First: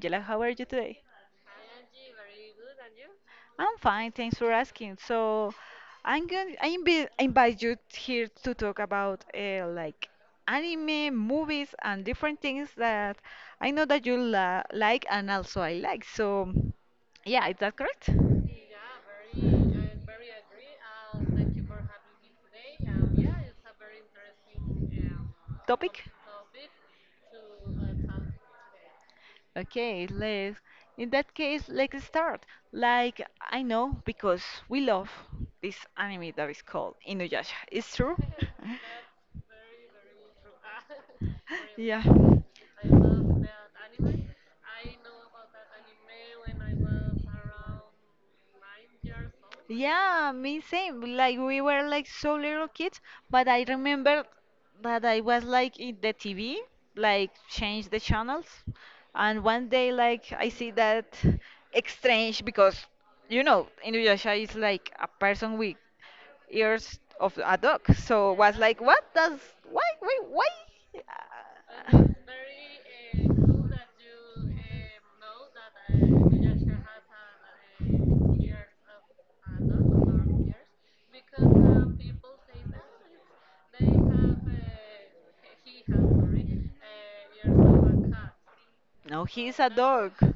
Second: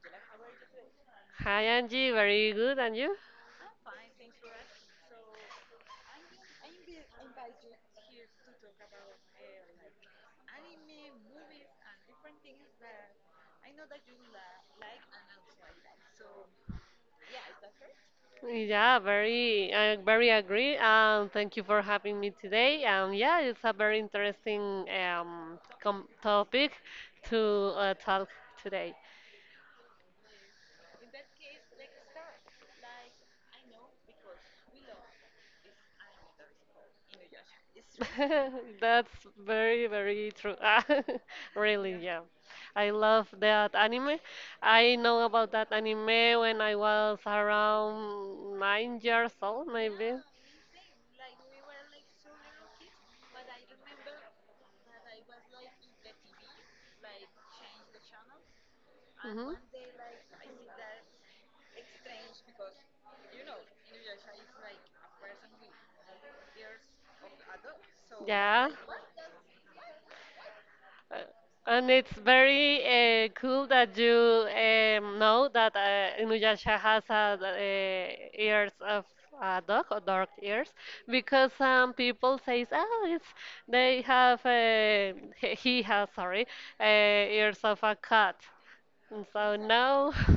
Angela, how are you today? Hi Angie, very good, and you? I'm fine, thanks for asking. So, I invite you here to talk about like anime, movies, and different things that I know that you la like and also I like. So, yeah, is that correct? Yeah, very, I very agree. Thank you for having me today. Yeah, it's a very interesting Topic? com topic to talk today. Okay, let's. In that case, let's start. Like, I know because we love this anime that is called Inuyasha. It's true? That's very, very true. Really, Yeah. yeah. I love that anime. I know about that anime when I was around 9 years old, maybe. Yeah, me same. Like we were like so little kids, but I remember that I was like in the TV, like change the channels, and Hmm one day like I see that exchange because you know Inuyasha is like a person with ears of a dog, so was Yeah. like what does why? Uh, And Uh, it's very cool that you know that Inuyasha has a, ears of a dog or dog ears because some people says oh it's they have he has sorry ears of a cat and no, so he's a dog. no.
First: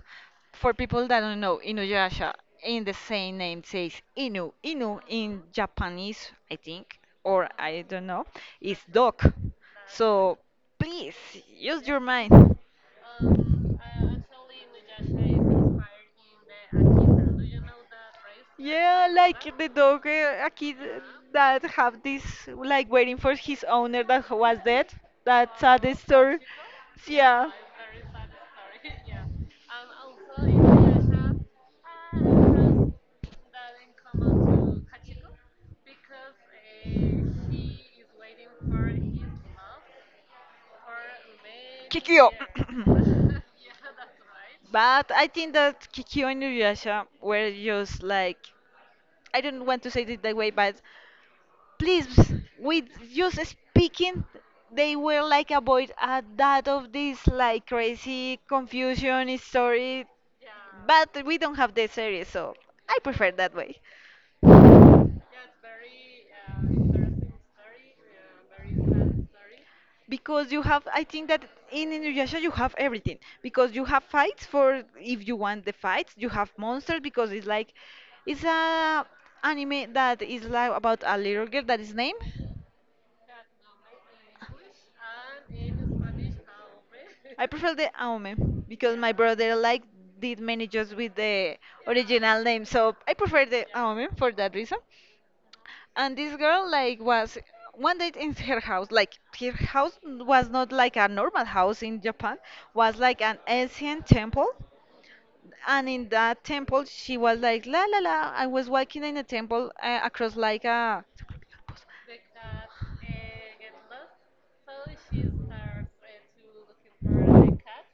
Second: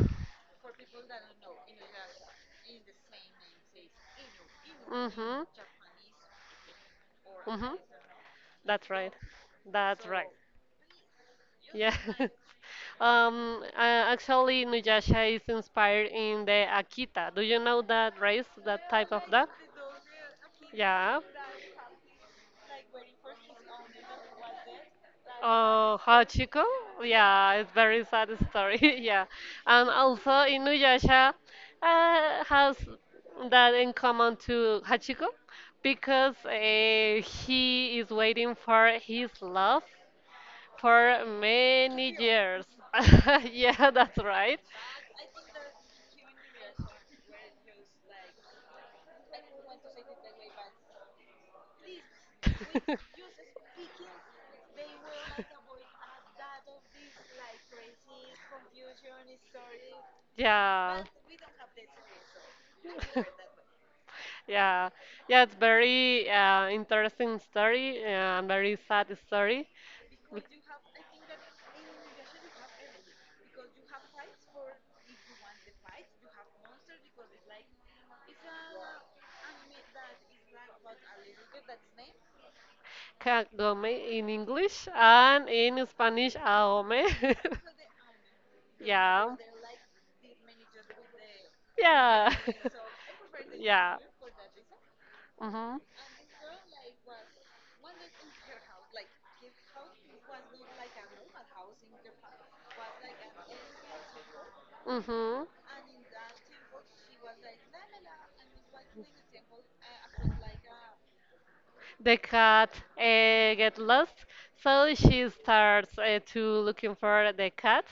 For people that don't know, Inuyasha in the same name says Inu. Inu in mhm. Japanese, I think, or Mm-hmm. I don't know, is That's right. dog. That's right. So please use Yeah. your mind. Um, uh, Actually, Nuyasha is inspired in the Akita. Do you know that race, that Yeah, type of like duck? the dog, a kid Yeah. that have this like waiting for his owner that was dead. That's a sad Oh, story. Hachiko? Yeah. Yeah, it's very sad story. Yeah. And also, Inuyasha has that in common to Hachiko because he is waiting for his love for many Kikyo. years. Yeah, that's right. But I think that Kikyo and Inuyasha were just like, I don't want to say it that way, but please, with just speaking, they were like avoid a that of this like crazy confusion story. Yeah. But we don't have the series, so I prefer that way. Yeah, yeah, it's very interesting story and very sad story. Because you have I think that in Inuyasha you have everything because you have fights for if you want the fights you have monsters because it's a anime that is like about a little girl that is named. Kagome in English and in Spanish, ahome. I prefer the aume because my Yeah. brother like did many just with the Yeah. original name so I prefer the yeah. aume for that reason. Mhm. And this girl like was one day in her house, like her house was not like a normal house in japan, was like an ancient temple. Mhm. And in that temple she was like la la la I was walking in a temple across like a. The cat get lost, so she starts to looking for the cat,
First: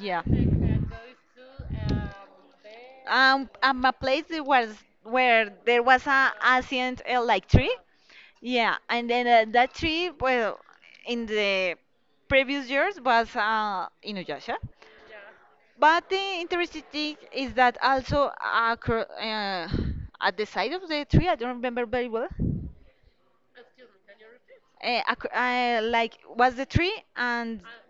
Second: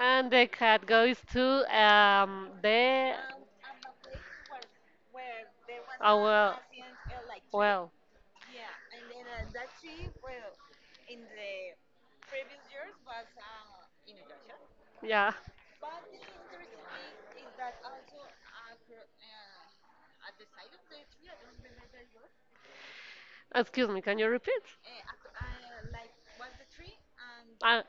Yeah. the cat goes to the. A place that was where there was Oh a well. ancient like tree. Well, Yeah, and then that tree, well, in the previous years was Inuyasha. yeah. But the interesting thing is that also at the side of the tree, I don't remember very well. Excuse me. Can you repeat? Like was the tree and Uh,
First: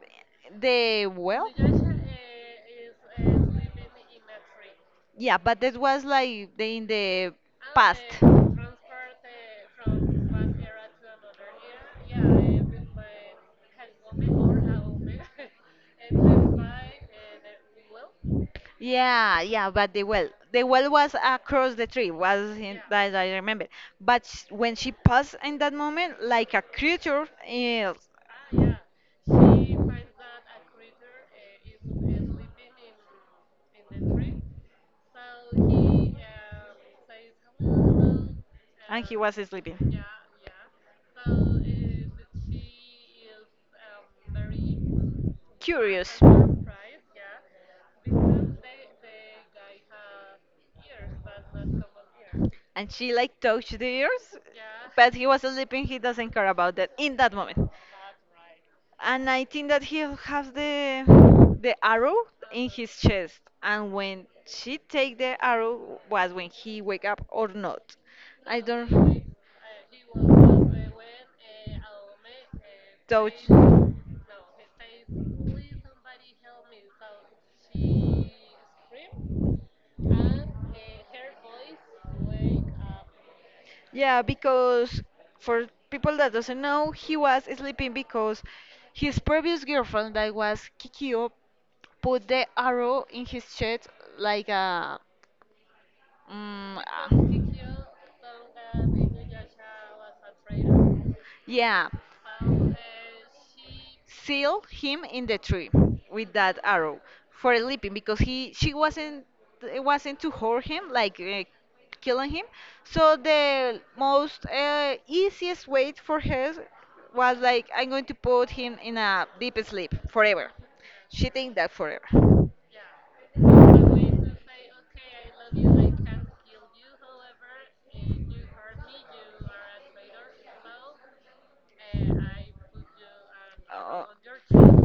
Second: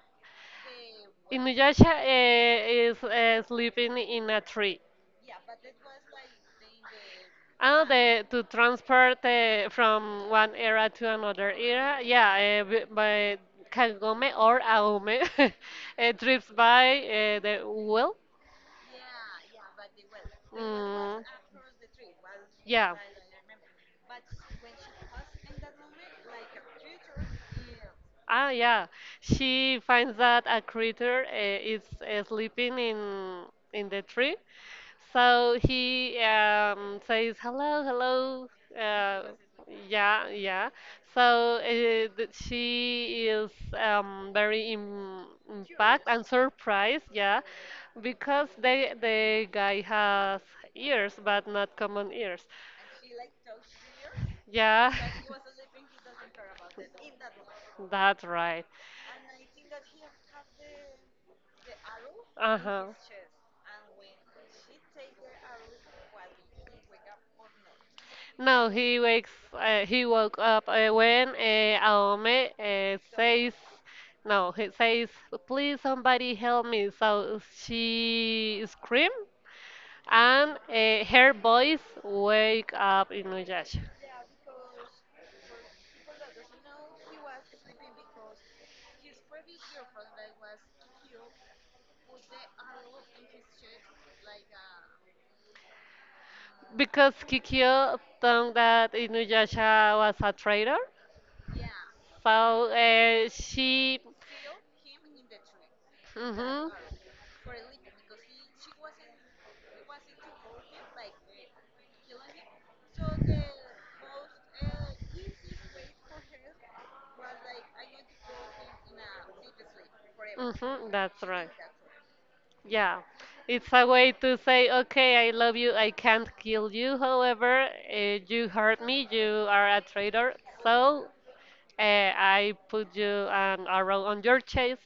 the well. Inuyasha is sleeping in a tree. Yeah, but that was like the, in the And And past. the, to transport from one era to another era, yeah, by Kagome or Aome trips by the well. The. Yeah, yeah, the well was Mm, across the tree, was in, yeah. that I remember. But sh when she passed in that moment, like a creature, is ah, Ah, yeah. She her finds that a creature is sleeping in the tree, so he says hello, hello. Uh, was and sleeping. yeah, yeah. So she is very im impact Curious. and surprised, yeah, because the guy has ears, but not common ears. And she like touched the ears, Yeah, but he was sleeping. He doesn't care about that in that moment. that's right. And I think that he has the arrow in Uh-huh. his chest, and when she take the arrow was when he wake up or not. I No, he don't wakes. He woke up when Aome touch. says, "No," he says, "Please, somebody help me." So she scream, and her voice wake up Inuyasha Yeah, because for people that doesn't know, he was sleeping because his previous girlfriend, that was Kikyo, put the arrow in his chest like a. Mm, because a- Kikyo thought that Inuyasha was a traitor. yeah, So she. seal him in the tree with that Mhm. arrow for leaping because he she wasn't, it wasn't to hurt him like killing him, so the most easiest way for her was like I'm going to put him in a deep sleep forever. Mm-hmm, that's She right. think that forever. Yeah. It's a way to say, okay, I love you, I can't kill you. However, you hurt me, you are a traitor. So I put you an arrow Uh, on your chest,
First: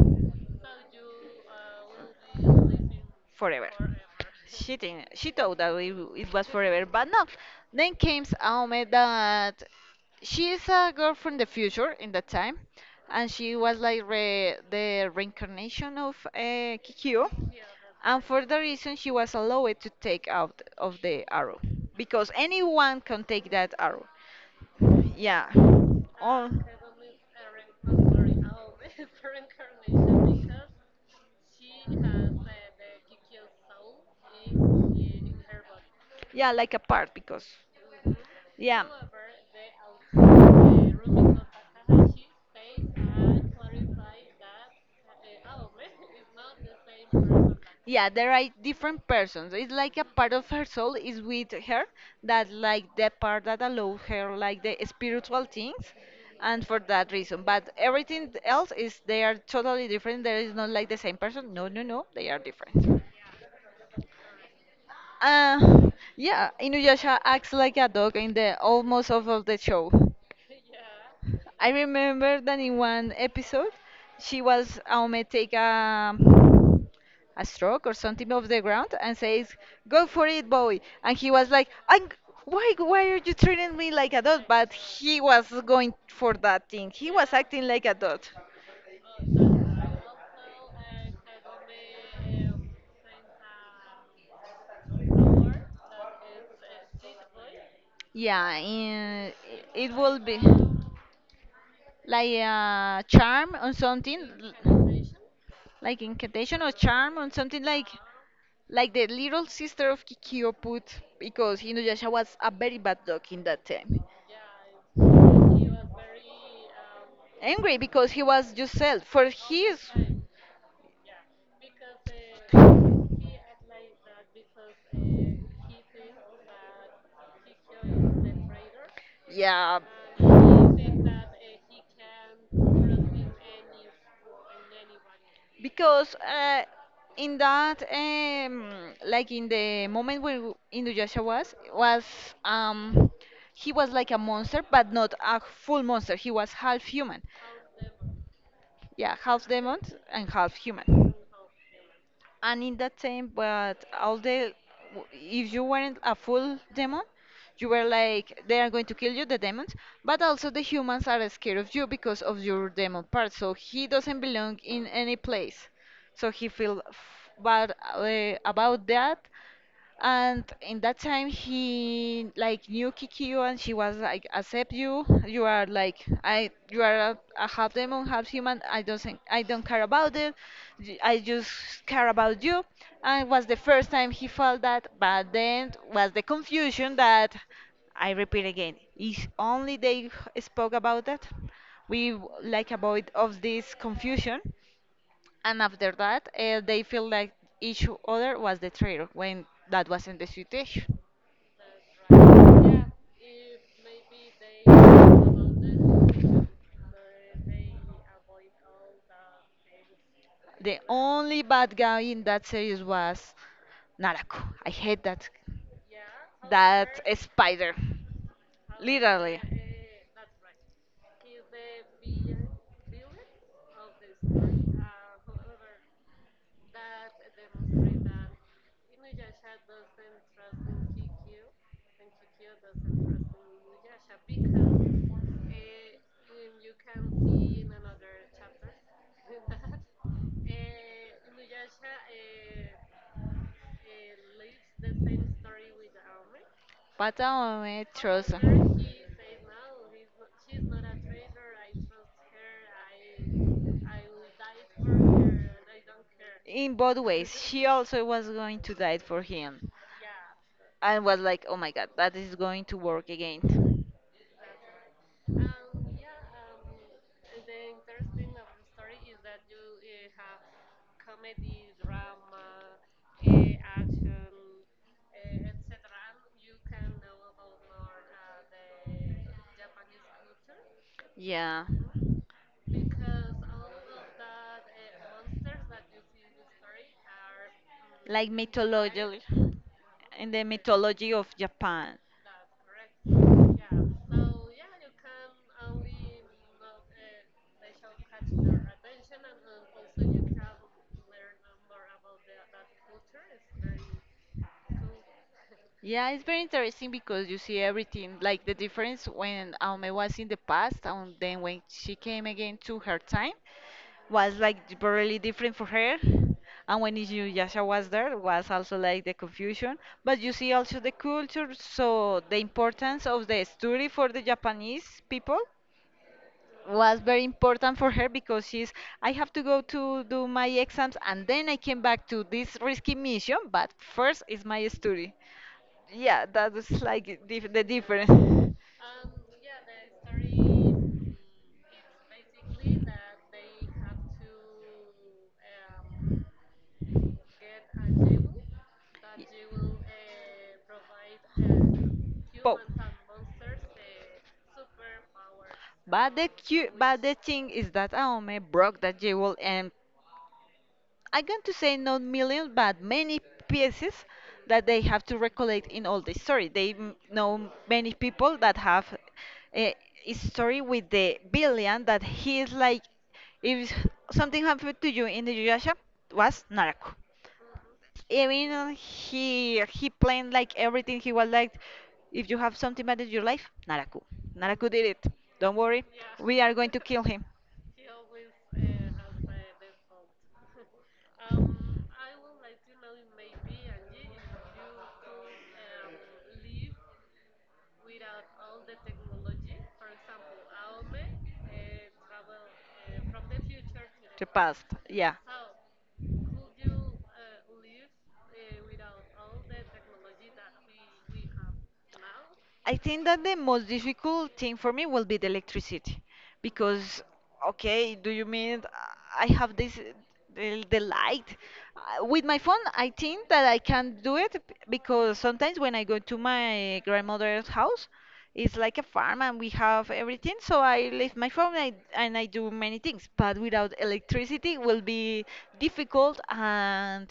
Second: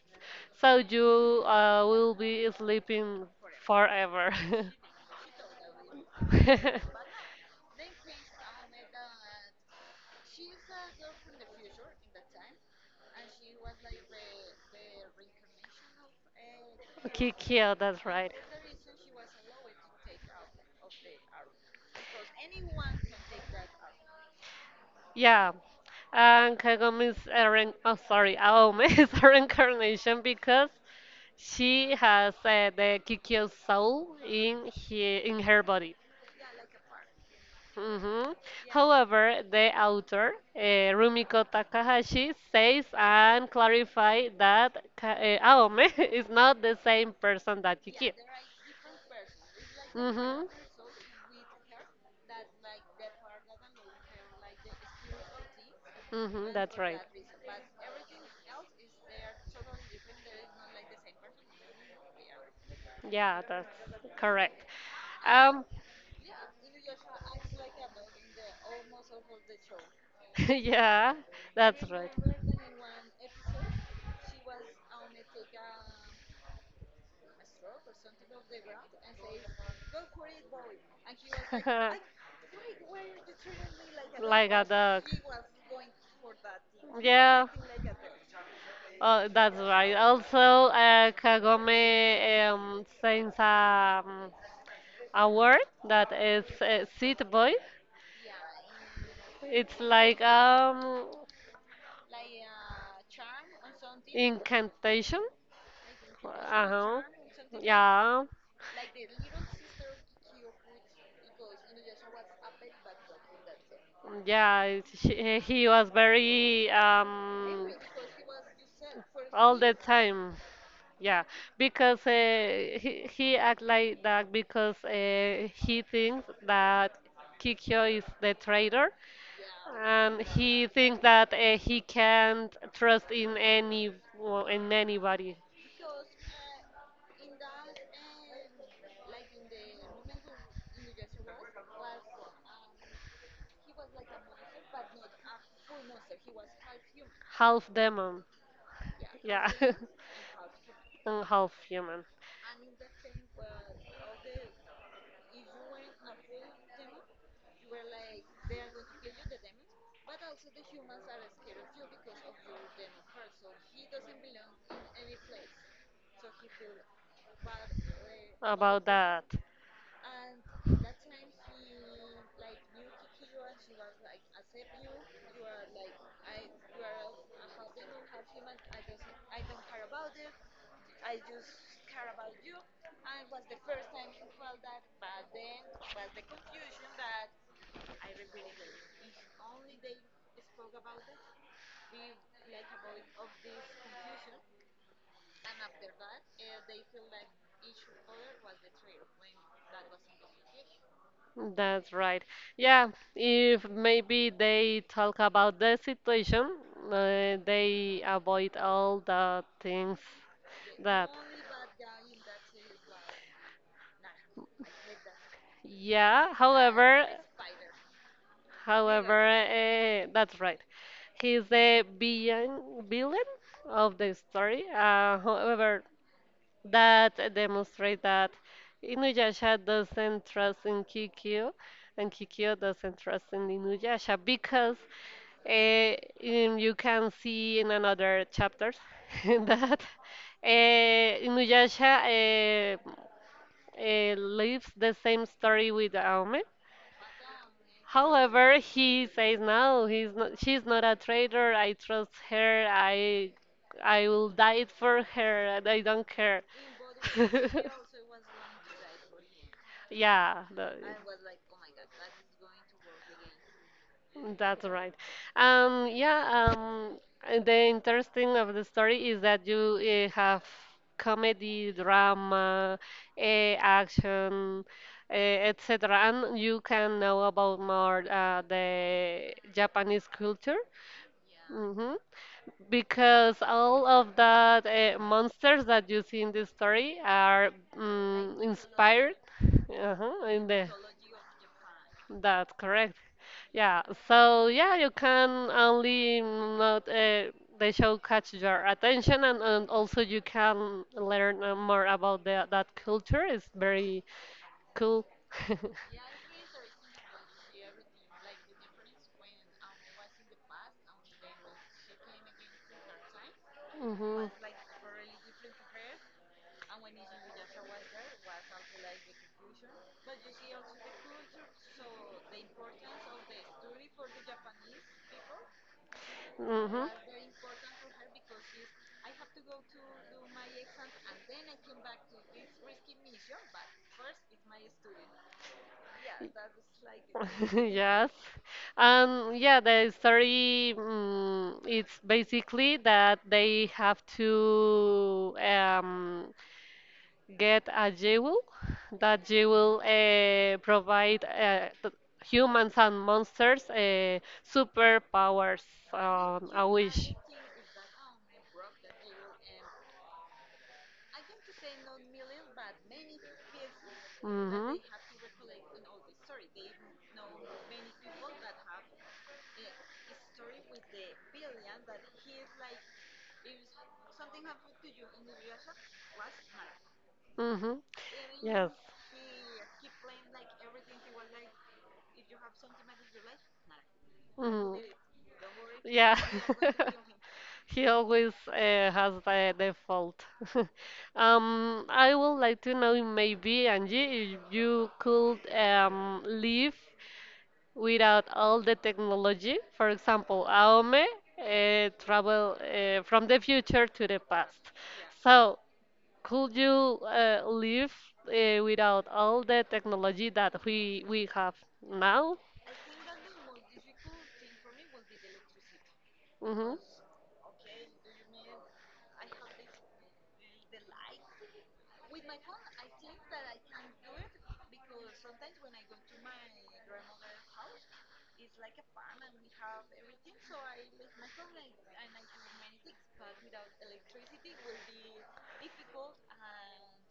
so you will be sleeping Forever. forever. She didn't. She thought that it was forever. forever, She but no. Then came Aome that she is a girl from the future in that time, and she was like the reincarnation of Kikyo, Kikyo, that's and right. for the reason she was allowed to take out of the arrow because anyone can take that arrow. Yeah. Yeah, Oh. and Kagome is a Aome is a reincarnation because she has the Kikyo soul in in her body. Yeah, like a part because Hmm yeah. However, the author Rumiko Takahashi says and clarify that Aome is not the same person that Yeah, Kikyo. there are different persons. It's like a part Mm-hmm. of her soul is with her that like the part that allows her like the spiritual things Mm-hmm, and that's for right. that reason. But everything else is they are totally different. There is not like the same person. No, no, no. They are different. Yeah, that's correct. Um, Uh, yeah, Inuyasha acts like a dog in the almost all of the show. yeah, I that's right. remember that in one episode, she was Aume take a stroke or something off the ground and says, "Go for it, boy!" And he was like, "I'm." Why are you treating me like a dog? Like a But dog. he was going for that thing. He was Yeah. acting like a dog. Oh, that's right. Also, Kagome sings a word that is seat boy. Yeah, in, It's it will like be like a charm or something, incantation. like incantation Uh or huh. charm or something like Yeah. like the little sister of Kikyo put because Inuyasha was a very bad dog in that time. Yeah, he was very Angry because he was just sold for all the his time. Yeah, because he act like that because he thinks that Kikyo is the traitor, yeah and he thinks that he can't trust in any well, in anybody. because in that like in the moment where Inuyasha was um he was like a monster but not a full monster, he was half human. Half demon, Yeah, half yeah, demon and half human. and half human. And in that time, but all the if you weren't a full demon, you were like they are going to kill you, the demons. But also the humans are scared of you because of your demon part. So he doesn't belong in any place. So he feel bad About about that. that, and in that time, he like knew Kikyo, and she was like, "Accept you. You are like I. You are a half demon, half human. I don't care about it. I just care about you." And it was the first time he felt that. But then was the confusion that I repeat again. If only they spoke about that, like avoid of this confusion and after that they feel like each other was the traitor when that wasn't the situation. That's right. Yeah, if maybe they talk about the situation, they avoid all the things The that. only bad guy in that series was narako. I hate that, Yeah, that however, spider however, literally. That's right. He's the villain, villain of the story. However, that demonstrates that Inuyasha doesn't trust in Kikyo, and Kikyo doesn't trust in Inuyasha because Uh, you can see in another chapter that Inuyasha lives the same story with Aome. Bartolome Trozo. However, he says no, he's not, she's not a traitor. I trust her. I will die for her, and I don't care. In both ways, she also was going to die for him Yeah, the- and was like, oh my god, that is going to work again. That's right. Um, yeah, um, the interesting of the story is that you have comedy, drama, action, etc. And you can know about more the Japanese culture. Yeah, Hmm Because all of that monsters that you see in this story are like inspired mythology, in the in the. mythology of Japan. That's correct. Yeah, so yeah, you can only not the show catch your attention, and also you can learn more about that culture. It's very cool. Yeah, it's very interesting because you see everything, like the difference when Aume was in the past and then when she came again to her time hmm was like really different for her. And when Inuyasha was there was also like the confusion. But you see also the culture, so the importance of the story for the Japanese people hmm was very important for her because she's, I have to go to do my exams and then I came back to this risky mission, but first is my study. Yeah, that was like the difference. Yes. Yeah, the story it's basically that they have to get a Ye-. jewel that jewel provide humans and monsters superpowers But a but the wish. thing is that Aome broke that jewel and I'm going to say not millions, but many pieces that Mhm. they have to recollect in all the story. They know many people that have a a story with the villain that he is like, if something happened to you in the Yuyasha, was Naraku. Mhm. Even Yes. he planned like everything. He was like, if you have something bad in your life, Naraku. Naraku Mm. did it. Don't worry, Yeah. we are going to kill him. He always has the fault. I would like to know maybe, Angie, if you could live without all the technology. For example, Aome travel from the future to the past. Past, yeah. So, could you live without all the technology that we have now? I think that the most difficult thing for me will be the electricity Hmm because okay, do you mean I have this the, the light, with my phone? I think that I can do it because sometimes when I go to my grandmother's house, it's like a farm and we have everything, so I leave my phone and and I do many things, but without electricity will be difficult and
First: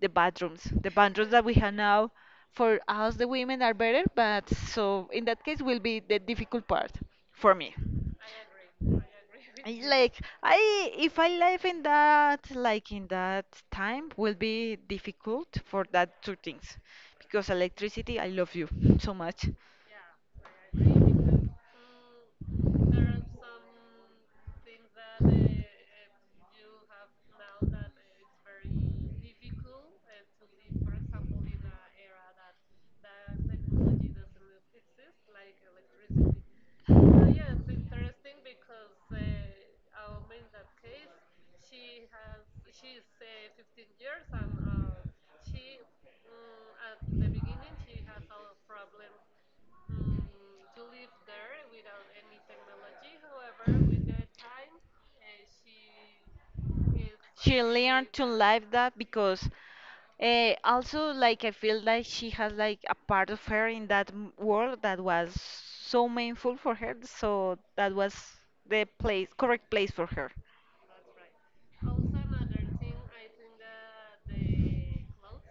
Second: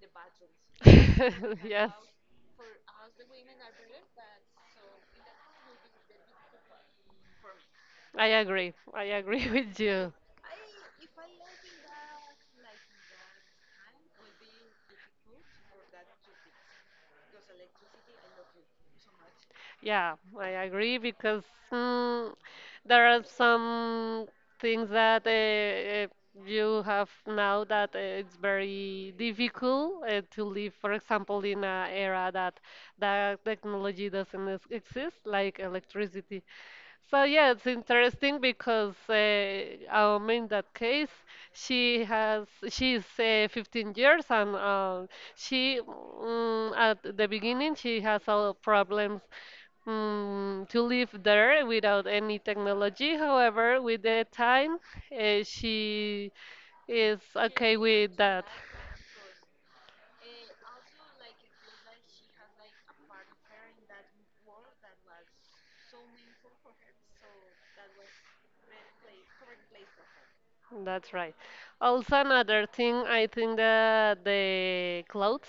the bathrooms. The bathrooms that we have Yes. now for us, the women, are better, but so in that case will be the difficult part for me. I agree. I agree with I you. Like if I live in that, like in that time, will be difficult for that two things, because electricity, I love you so much. Yeah, I agree because mm, there are some things that uh, you have now that it's very difficult to live, for example, in an era that technology doesn't exist, like electricity. So yeah, it's interesting because in that case, she's 15 years and she at the beginning she has all problems to live there without any technology. However, with the time, she is She okay learned with to that. live that because also like I feel like she has like a part of her in that world that was so meaningful for her. So that was the place, correct place for her. That's right. Also, another thing, I think that the clothes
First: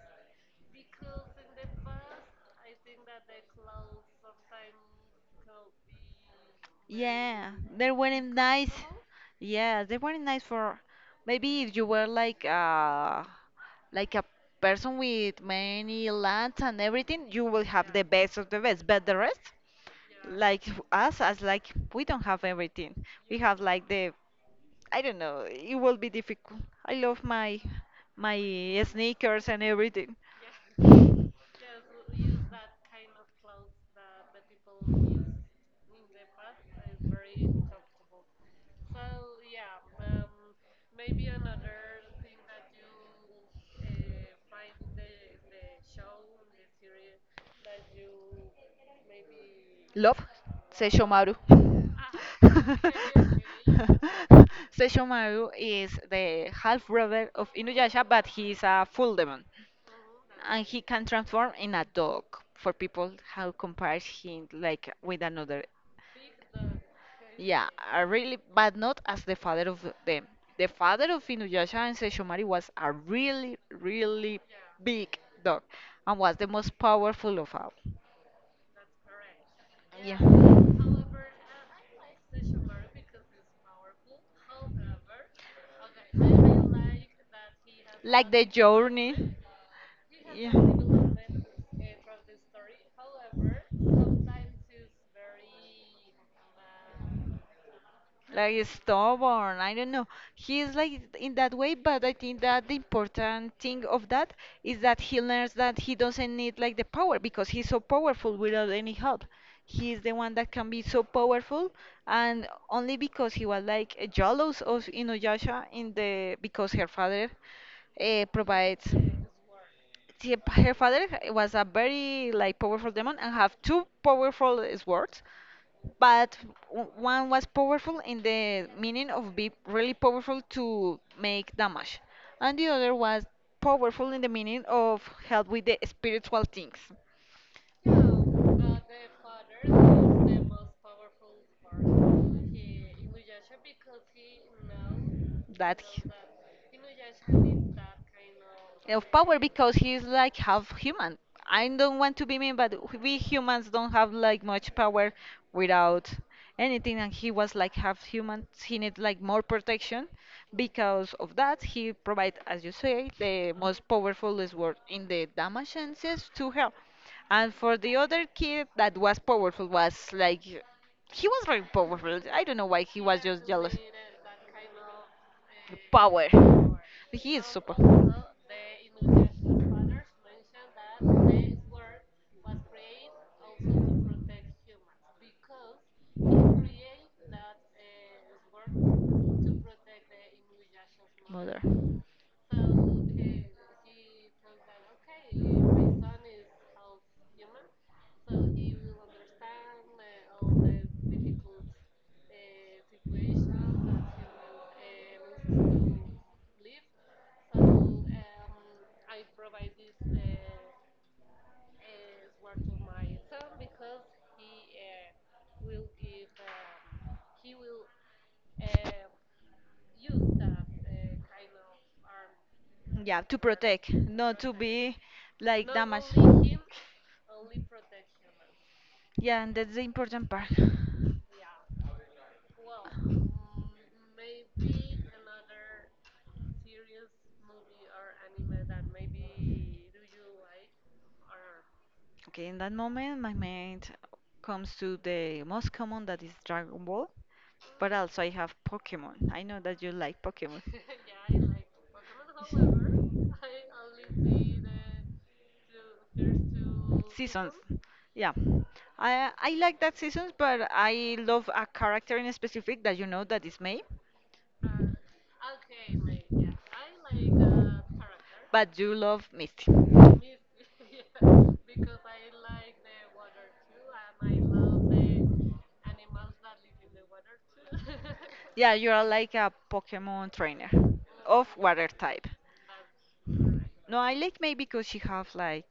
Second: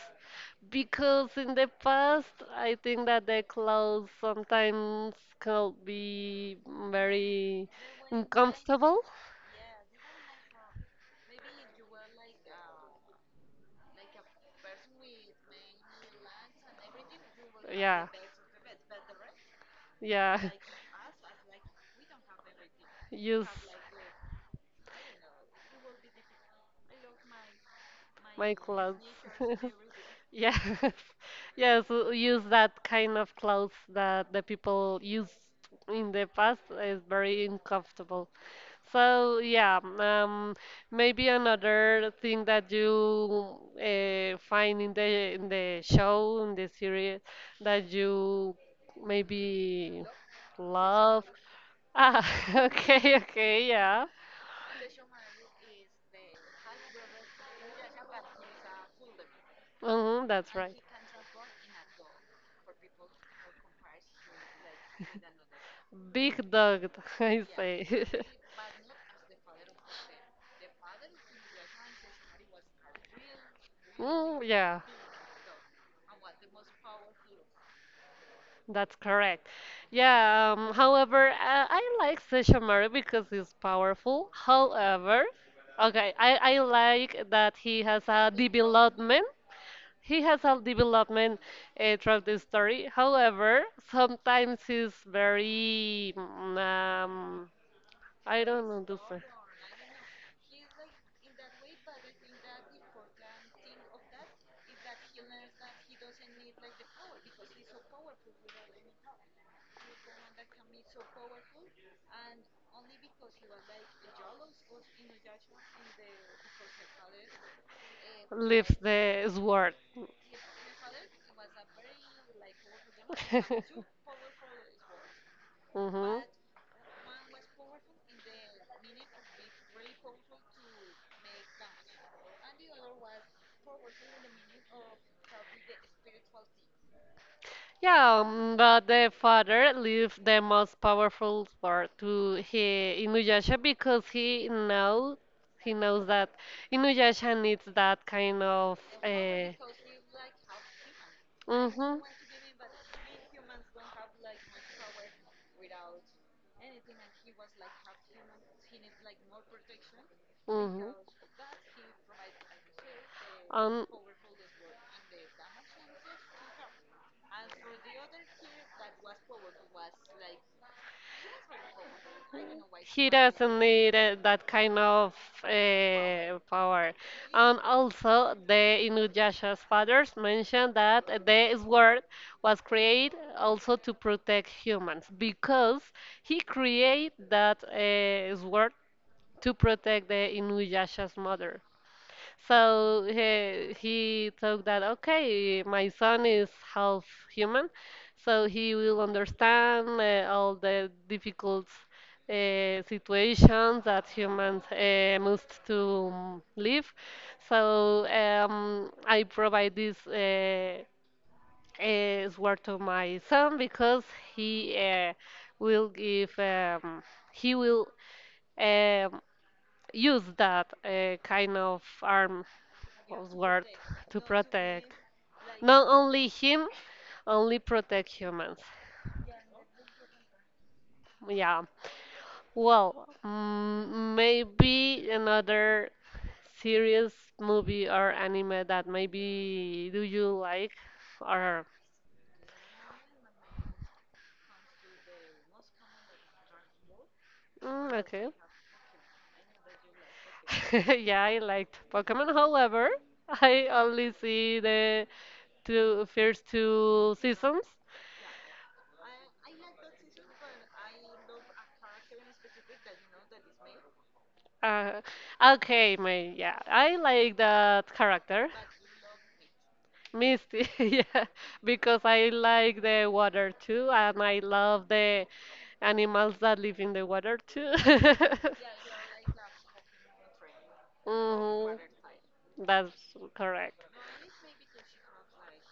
because in the past, I think that the clothes sometimes could be Yeah, very they weren't nice. uncomfortable. Yeah, they weren't nice for maybe if you were like a person with many lands and everything, you will have the Yeah, best of the best. But the rest, yeah. like us, as like we don't have everything. We Use have like the, I don't know. It will be difficult. I love my my my clothes. sneakers and everything. Yes, yes, use that kind of clothes that the people used in the past is very uncomfortable. So yeah, maybe another thing that you find in the show in the series that you maybe Love, love. Seishomaru. Ah, okay, okay, yeah, Seishomaru is the half brother of Inuyasha, but he is a full demon hmm that's and right. he can transform in a dog for people. How compares him like with another? Big dog, I Yeah, say. really, but not as the father of them. The father of Inuyasha and Sesshomaru was a really really Mm, yeah, big dog and was the most powerful of all. that's correct. Yeah, Yeah, however, I like Sesshomaru because he's powerful. However, okay, I like that he has like a the journey. development. He has Yeah, a development throughout the story. However, sometimes he's very, I like don't know, the stubborn, I don't know, he's like in that way. But I think that the important thing of that is that he learns that he doesn't need like the power because he's so powerful without any help. He's the one that can be so powerful, and only because he was like jealous of Inuyasha in the because her father lifts provides the sword. Her father was a very like powerful demon and have two powerful swords. hmm But one was powerful in the meaning of be really powerful to make damage, and the other was powerful in the meaning of help with the spiritual things. Yeah, but the father lived the most powerful part to he Inuyasha because he That knows that Inuyasha needs that kind of of power uh, because he's like half human. I don't mhm, want to be mean, but we humans don't have like much power without anything. And he was like half human. He needs like more protection mhm. because of that. He provide, as you say, the Um, most powerful sword in the Damascenses to her. And for the other kid that was powerful was like he was very powerful. I don't know why he he was just doesn't jealous need that kind of power. Power. He is And super. also, the Inuyasha's fathers mentioned that the sword was created also to protect humans because he created that sword to protect the Inuyasha's mother. Mother. So he thought that, okay, my son is half human, so he will understand all the difficult situations that humans must to live. So I provide this sword to my son because he will give, um, he will um, use that kind of arm. Yeah, Oh to Lord, protect, to not to protect be like not damaged. only him, only protect humans. Yeah, and that's the important part. Yeah. Well, maybe another serious movie or anime that maybe do you like or Okay, in that moment, my mind comes to the most common that is Dragon Ball, but also I okay. have Pokemon. I know that you like Pokemon. Yeah, I liked Pokemon. However, I only see the two first Seasons. two Seasons. seasons. Yeah. I like that seasons, but I love a character in specific that you know that is May. Uh, okay, my yeah, I like that character. But you love Misty. Misty, yeah, because I like the water too, and I love the animals that live in the water too. Yeah, you are like a Pokemon trainer of Mhm, water type. that's correct. No, I like maybe because she have like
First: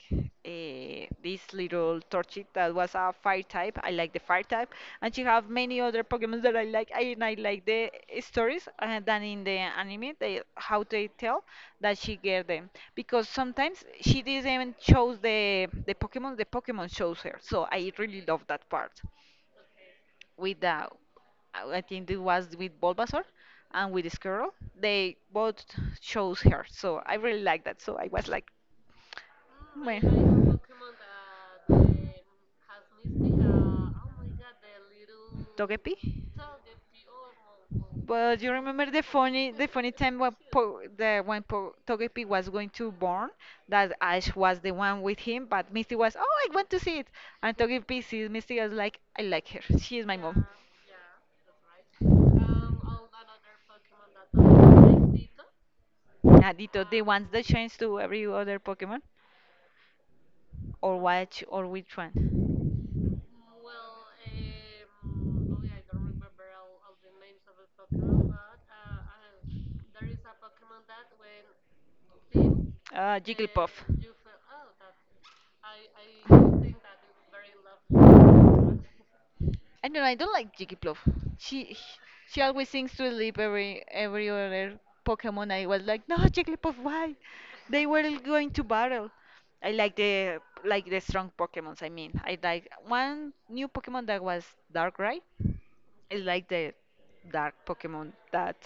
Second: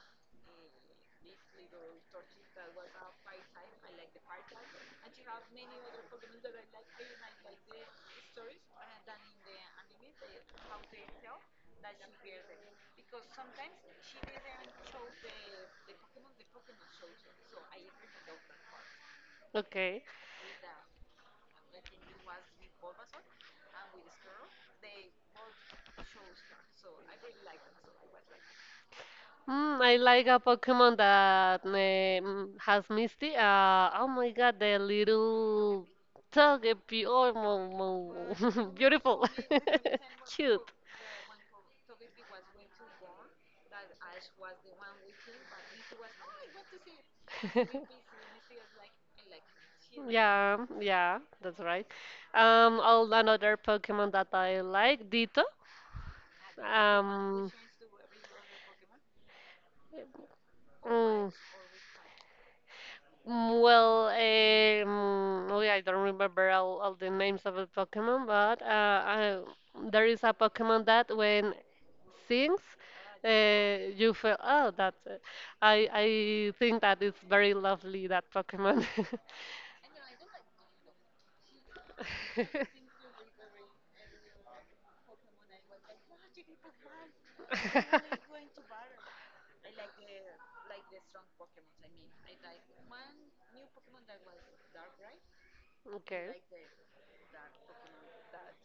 this little Torchic that was a fire type. I like the fire type, and she have many other Pokemon that I like. And I like the stories than in the anime. They how they tell that she get them because sometimes she didn't even chose the Pokemon. The Pokemon chose her, so I really love that part Okay. with the I think it was with Bulbasaur and with Squirrel. They both chose her, so I really like that. So I was like, Mm, I like a well, Pokemon that has Misty. Oh my God, the little Togepi. Togepi. Oh, But you remember the beautiful, funny, the funny time when cute. po, the when po, Togepi was going to born, that Ash was the one with him, but Misty was, oh, I want to see it, and Togepi sees Misty as like, I like her, she is my mom. Yeah, yeah, that's right. All another Pokemon that I like, Ditto. Nadito, the ones that Um, change to every other Pokemon? Or mm, which, or which one? Oh yeah, I don't remember all the names of the Pokemon, but there is a Pokemon that when sings, Jigglypuff. You feel oh that's it. I think that it's very lovely that Pokemon. I do know I don't like Jigglypuff. She she always sings to sleep every other Pokemon. I was like, no, Jigglypuff, why? They were going to battle. I like the strong Pokemons. I mean, I like one new Pokemon that was Darkrai. It's Okay. like the dark Pokemon that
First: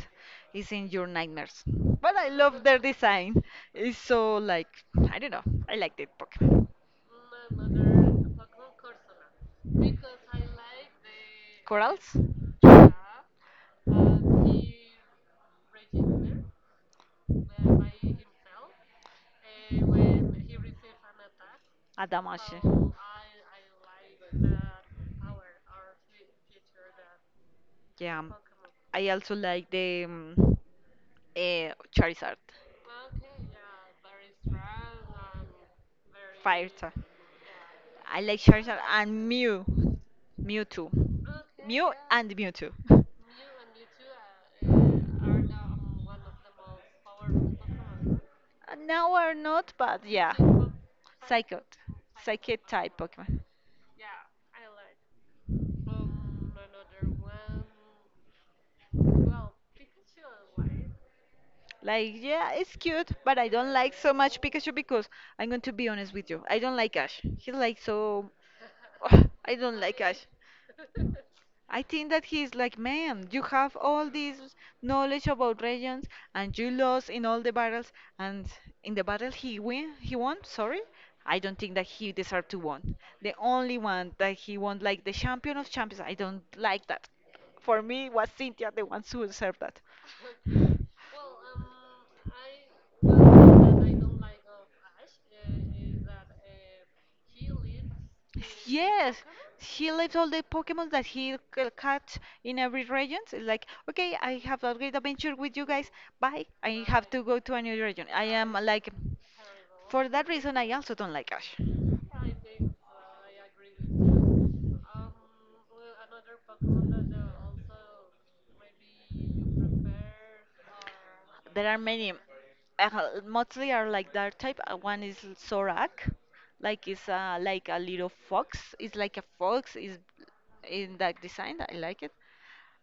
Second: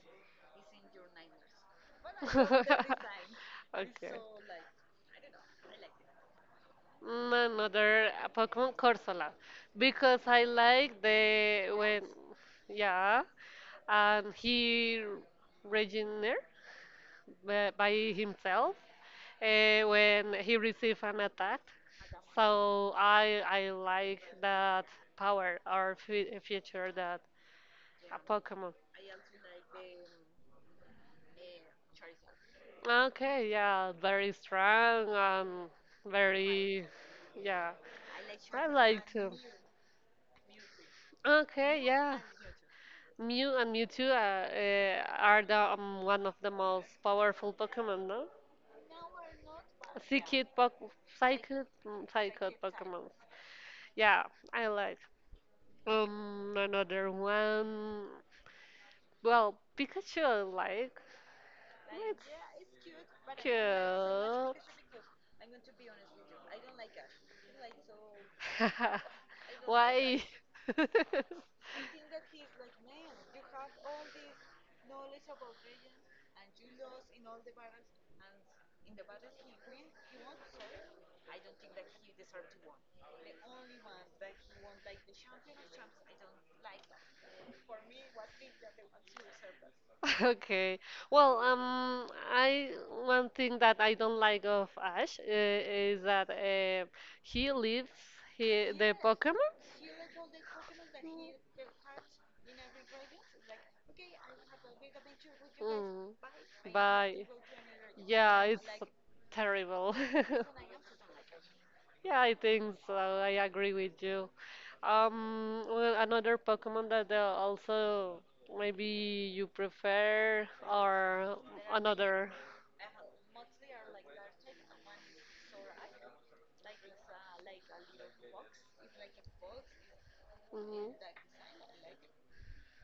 is in your nightmares. But I love their design. It's Okay. so like I don't know. I like the Pokemon. Mm, another Pokemon Corsola because I like the when Corals? yeah and he regenerated by himself when he received an attack. Adamashi. So I like that power or fe feature that Yeah, a Pokemon. I also like the uh, Charizard, Okay, yeah, very strong, fire very, type. yeah. I like I Charizard like and to. Mew, Mewtwo, Okay, Mew yeah. and Mewtwo. Mew and Mewtwo are the one of the most powerful Pokemon, no? Now are not, but yeah, Psychic, po- psychic, Psychot, psychic Psychic type Pokemon. Pokemon. Yeah, I like. Another one. Well, Pikachu, I like. Like, yeah, it's cute, but It's I cute. don't like so much Pikachu because I'm going to be honest with you. I don't like Ash. He's like so. Ugh, I don't like Why? Ash. I think that he's like, man, you have all this knowledge about regions, and you lost in all the battles, and in the battle he win, he won. Sorry, I don't think that he deserved to won. The only one that he won, like the champion of champions, I don't like that. For me, it was Cynthia the one who served that. Okay. Well, I one thing that I don't like of Ash is that he leaves he, the Yes, Pokemon. he leaves all the Pokemon that he catch in every region. It's like, okay, I have a great adventure with you guys. Mm. Bye. I have to Bye. go to a new region. I Yeah, am it's like, terrible. for that reason, I also don't like Ash. Yeah, I think so. I agree with you. Well, another Pokemon that also maybe you prefer or There are many. another. Mostly are like that type. One is Sorak, like it's like a little fox. It's like a fox. Is Mhm. in that design. I like it.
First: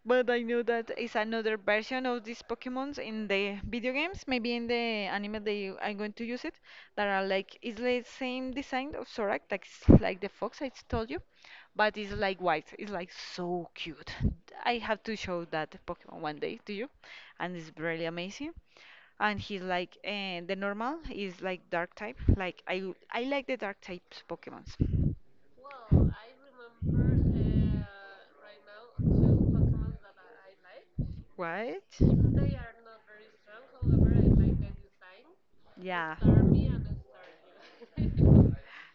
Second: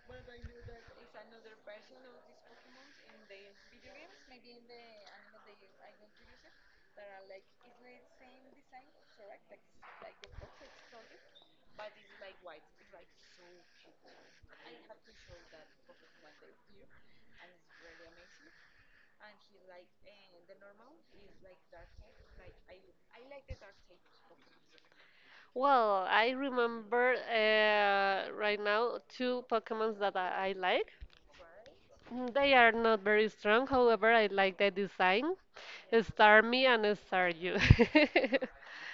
But I know that is another version of these Pokemons in the video games. Maybe in the anime they are going to use it. That are like it's the same design of Zorak, that's like the fox I told you, but it's like white. It's like so cute. I have to show that Pokemon one day to you, and it's really amazing. And he's like the normal is like dark type. Like I like the dark types Pokemons. Well, I remember right now two Pokemons that I like. Right? Mm, they are not very strong, however, I like the design. Yeah. Starmie and Staryu.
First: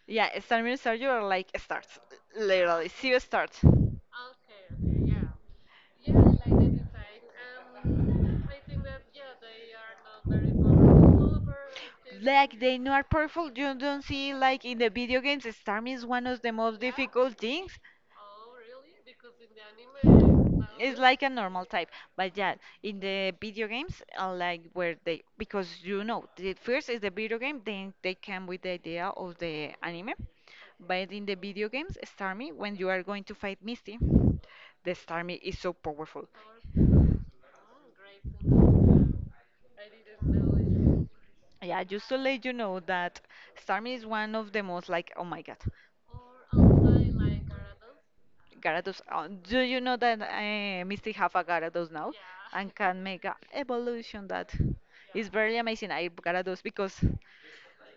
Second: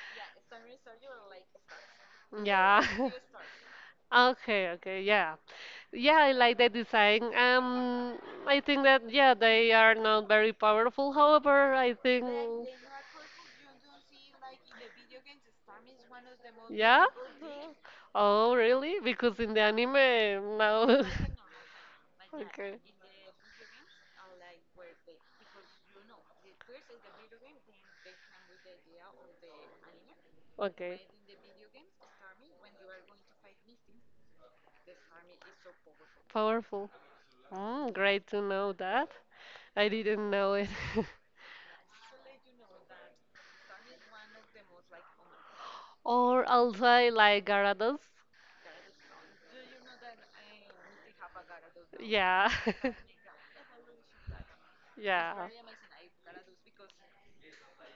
Yeah, a Star Minister, you are like a start, Yeah. literally, zero start. Okay, okay, yeah. Yeah, I like the design. I think that, yeah, they are not very powerful, however, I Like think. they know are powerful. You don't see like in the video games, Storm is one of the most Yeah? difficult things. Oh, really? Because in the anime, It's no. like a normal type, but yeah, Okay. in the video games, I like where they because you know the first is the video game, then they came with the idea of the anime. Okay. But in the video games, Starmie, when you are going to fight Misty, the Starmie is so powerful. Powerful. Mm, great to know that. I didn't know it. Yeah, just to let you know that Starmie is one of the most like oh my god, Or also I like Gyarados. Gyarados. Do you know that Misty have a Gyarados now Yeah. and can make a evolution that is Yeah. very amazing. I Gyarados because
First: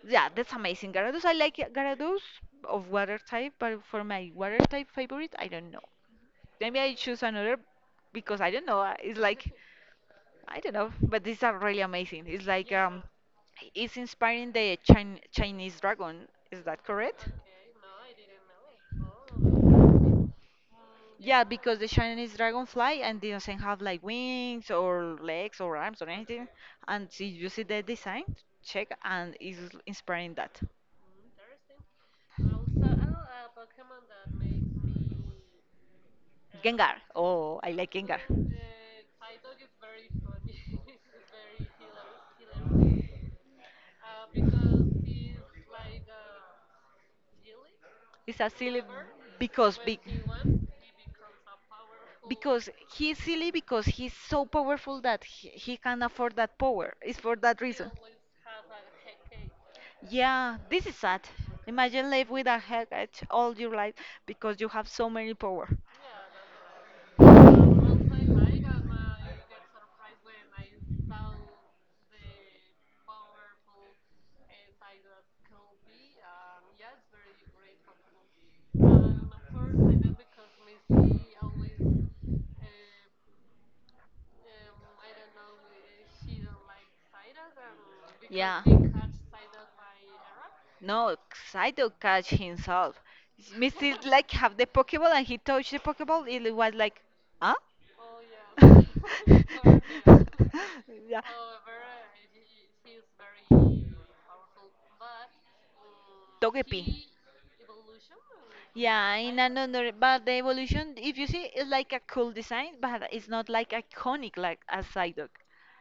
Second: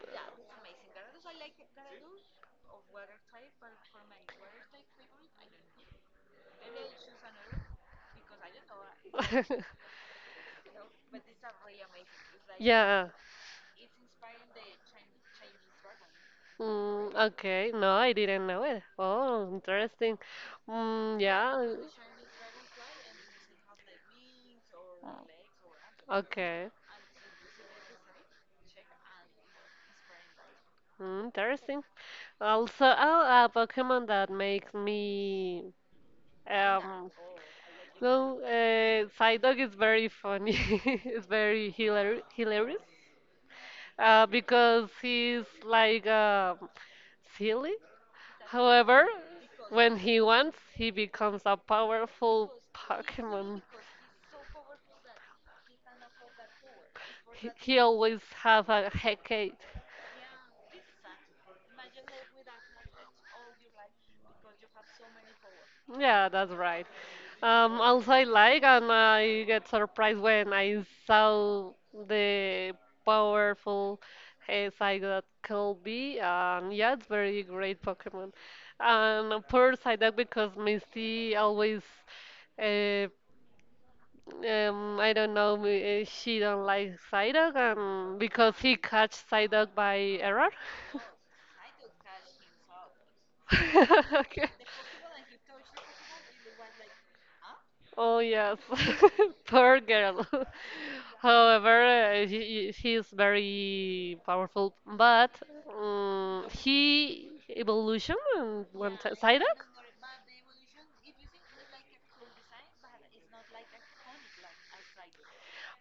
yeah, that's amazing. Gyarados. I like it. Gyarados of water type, but for my water type favorite, I don't know. Maybe I choose another because I don't know. It's like I don't know, but these are really amazing. It's like Yeah. it's inspiring the Chinese dragon. Is that Mm, correct? okay. No, I didn't know it. Oh, interesting. Mm, Yeah, yeah. yeah. Because the Chinese dragonfly and it doesn't have like wings or legs or arms or anything. Okay. Okay. And see, you see the design, check, and it's inspiring that. Mm, interesting. Also, oh, a Pokemon that makes me Gengar. um Oh, I like Gengar. no, Psyduck is very funny. It's It's very hilarious because he's like silly. a silly However, because when big. he wants, he becomes a powerful Because he's silly Pokemon. because he's so powerful that he can afford that power. It's for He, that he reason. always have a hecate. Yeah, this is sad. Imagine live with a headache all your life because you have so many power. Yeah, that's right. Also, I like and I get surprised when I saw the powerful side that could be. And yeah, it's very great Pokemon. And poor Psyduck because Misty always, uh, I don't know, she don't like Psyduck and because Yeah. he catch Psyduck by error. No, Saito catch himself. Mister like Okay. have the Pokeball and he touched the Pokeball. It was like, huh? Oh yes, poor girl. yeah. However, he is very powerful, but Togepi. he evolution and one Yeah, in Psyduck, another, but the evolution, if you see, it's like a cool design, but it's not like iconic like a Psyduck.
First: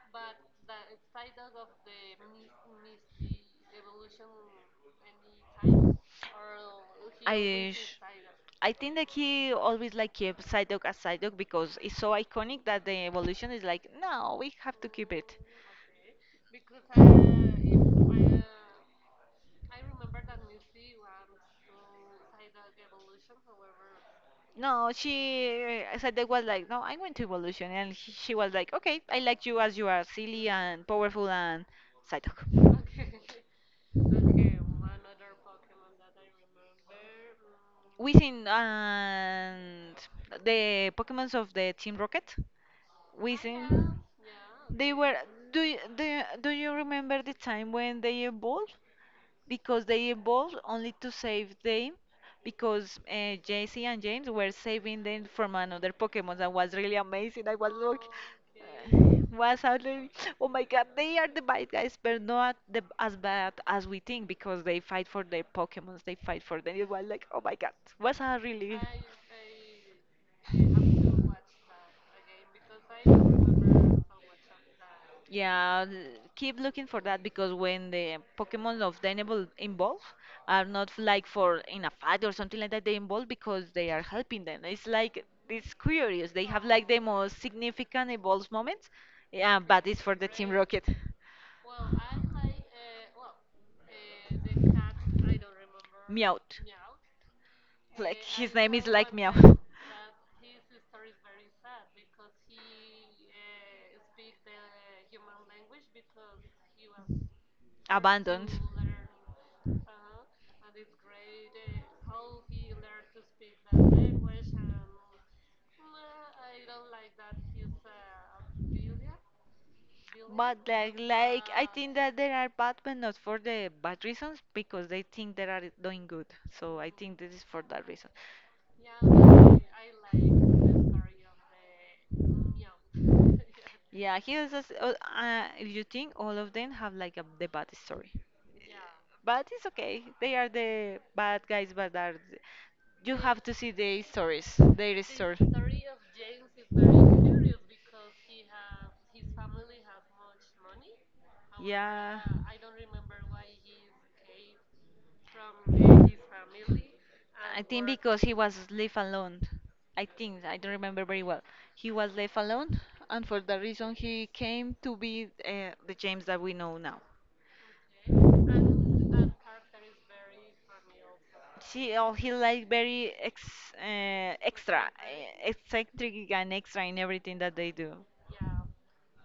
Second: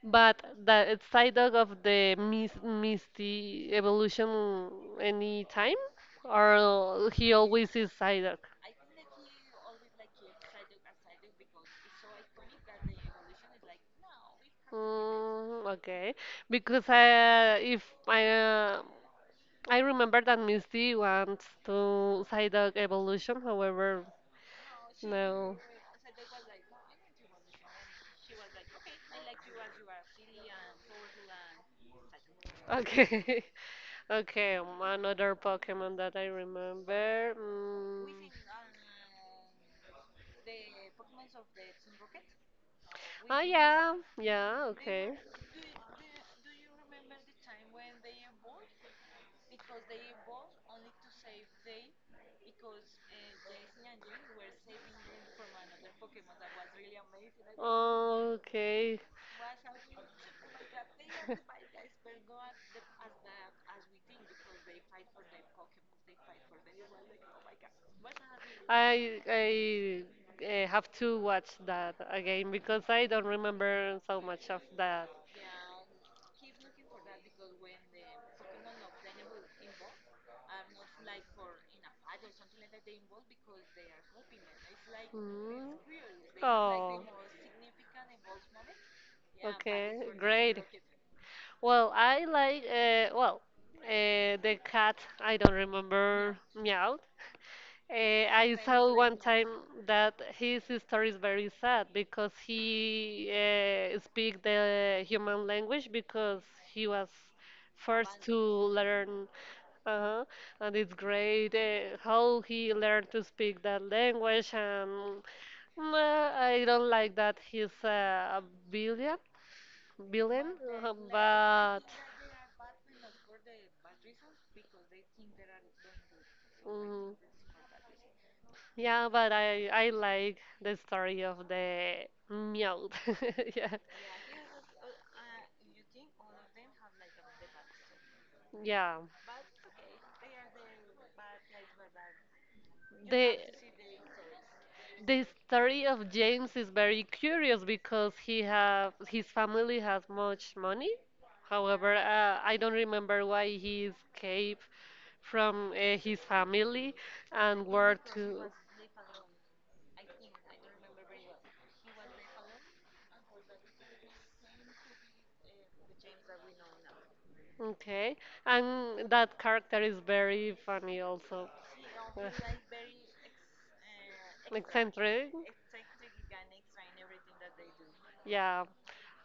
but the Psyduck of the Misty evolution any time, or he I, always is sh- Psyduck. I think that he always like kept Psyduck as Psyduck because it's so iconic that the evolution is like, no, we have to keep it. Mm, okay, because I, if I. I remember that Miss D wants to Psyduck evolution, however, No, no. she said they was like, no, I'm going to evolution, and she was like, okay, I like you as you are, silly and powerful and psychic. Okay, okay, another Pokemon that I remember. Mm. Mm, and the Pokemons of the Team Rocket. Oh Oh, yeah, yeah, they okay. Were. okay. Do you remember the time when they evolved? Because they evolved only to save them because Jesse and James were saving them from another Pokemon that was really amazing. I was like, Okay, was out there, oh my god, they are the bad guys, but not the, as bad as we think because they fight for their Pokemons, they fight for them. It was like, oh my god, was a really. I have to watch that again because I don't remember so much of that. Yeah, keep looking for that because when the Pokemon of Dynevol involve are not like for in a fight or something like that, they involve because they are helping them. It's like Mm. it's curious. They have like the Oh. most significant evolves moments, yeah, but Okay, it's for the Team great. Rocket. Well, I like, well, the cat, I don't remember, Meowth. meowed. Like his I name is saw like one Meow. time that his story is very sad because he speak the human language because he was forced to Abandoned. learn. Uh-huh. And it's great how he learned to speak that language. And nah, I don't like that he's a billion, villain, But like I but think that there are bad, but not for the bad reasons, because they think they are doing good. So I mm, think this is for that reason. yeah, but I like the story of the mute. Yeah, Yeah, he was. If you think all of them have like a, the bad story. yeah. But it's okay. They are the bad guys, but are you The have to see the stories. Their the story. story of James is very curious because he have his family has much money. However, Yeah. I don't remember why he escaped from his family I and think where because he to. was left alone. I think I don't remember very well. He was left alone, and for that reason, he came to be the James that we know now. Okay, and that character is very funny also. She oh he like very ex extra, eccentric. Eccentric and extra in everything that they do. Yeah.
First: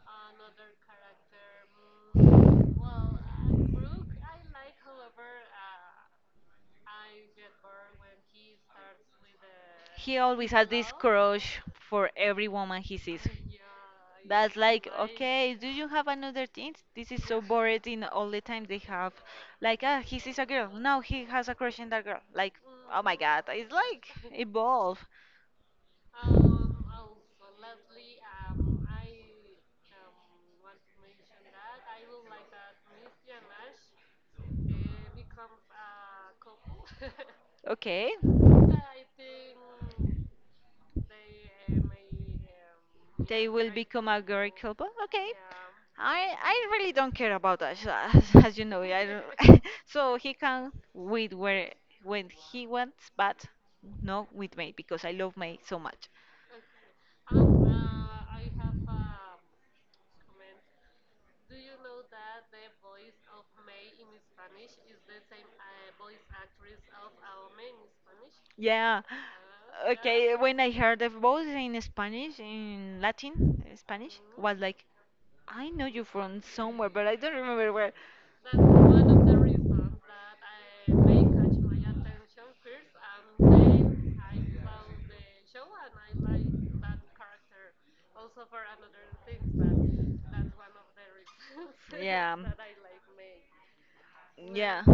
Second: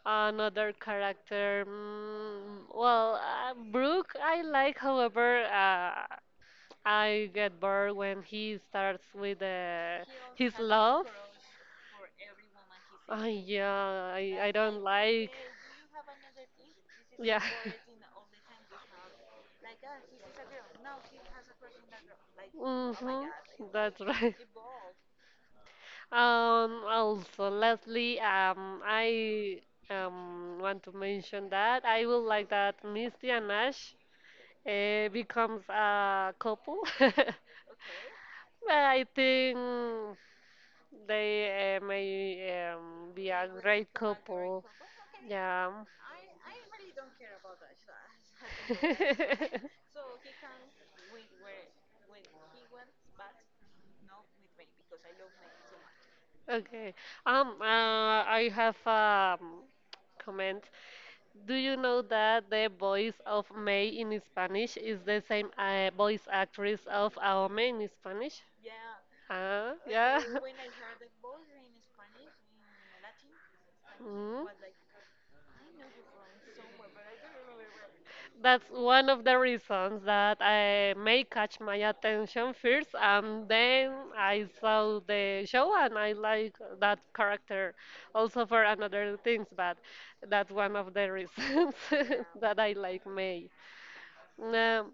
Another character, mm, well, Brooke, I like. However, I get bored when he starts with He always his has this love. crush for every woman he sees. Yeah, I That's don't like, like. okay, do you have another thing? This is so Yeah. boring in all the time they have. Like, ah, he sees a girl. Now he has a crush on that girl. Like, oh my Mm-hmm. god, it's That's like right. evolve. Also, lastly, I want to mention that I would like that Misty and Ash becomes a couple. Okay. But I think they may be a They will great become a girl couple. couple? Okay. Yeah. I I really don't care about that, as you know. I don't. So he can with where when he wants, but not with me because I love me so much. Okay. I have um, comment. Do you know that the voice of May in Spanish is the same voice actress of Aome in Spanish? Yeah. Huh? Yeah. Okay. When I heard the voice in Spanish, in Latin, Spanish Mm. was like I know you from somewhere, but I don't remember where. That's one of the reasons that I may catch my attention first, and then I saw the show and I like that character also for another things, but that's one of the reasons Yeah. that I like May. Yeah. Um,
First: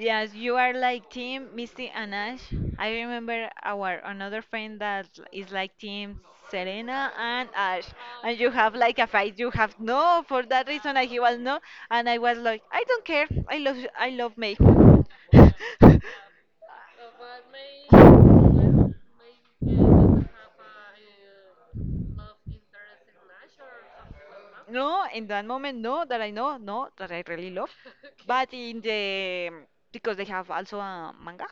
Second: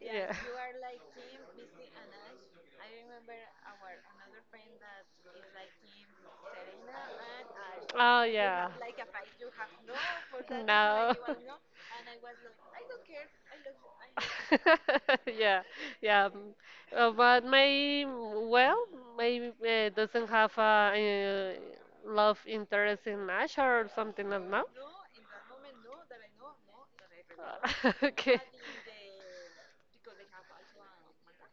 Yeah. you are like team Misty and Ash. I remember our another friend that is like team Serena and Ash. Oh, you have, And you yeah, have like a fight. have. You have no for that reason. I No. he was no, and I was like, I don't care. I love No, and I don't care. I I love May. love you. Yeah, yeah, mm. But my well, maybe doesn't have a love interest in Ash or something like that. No, No, in that moment, no, that I know, no, that I really love. all. Okay. But in the because they have also a manga,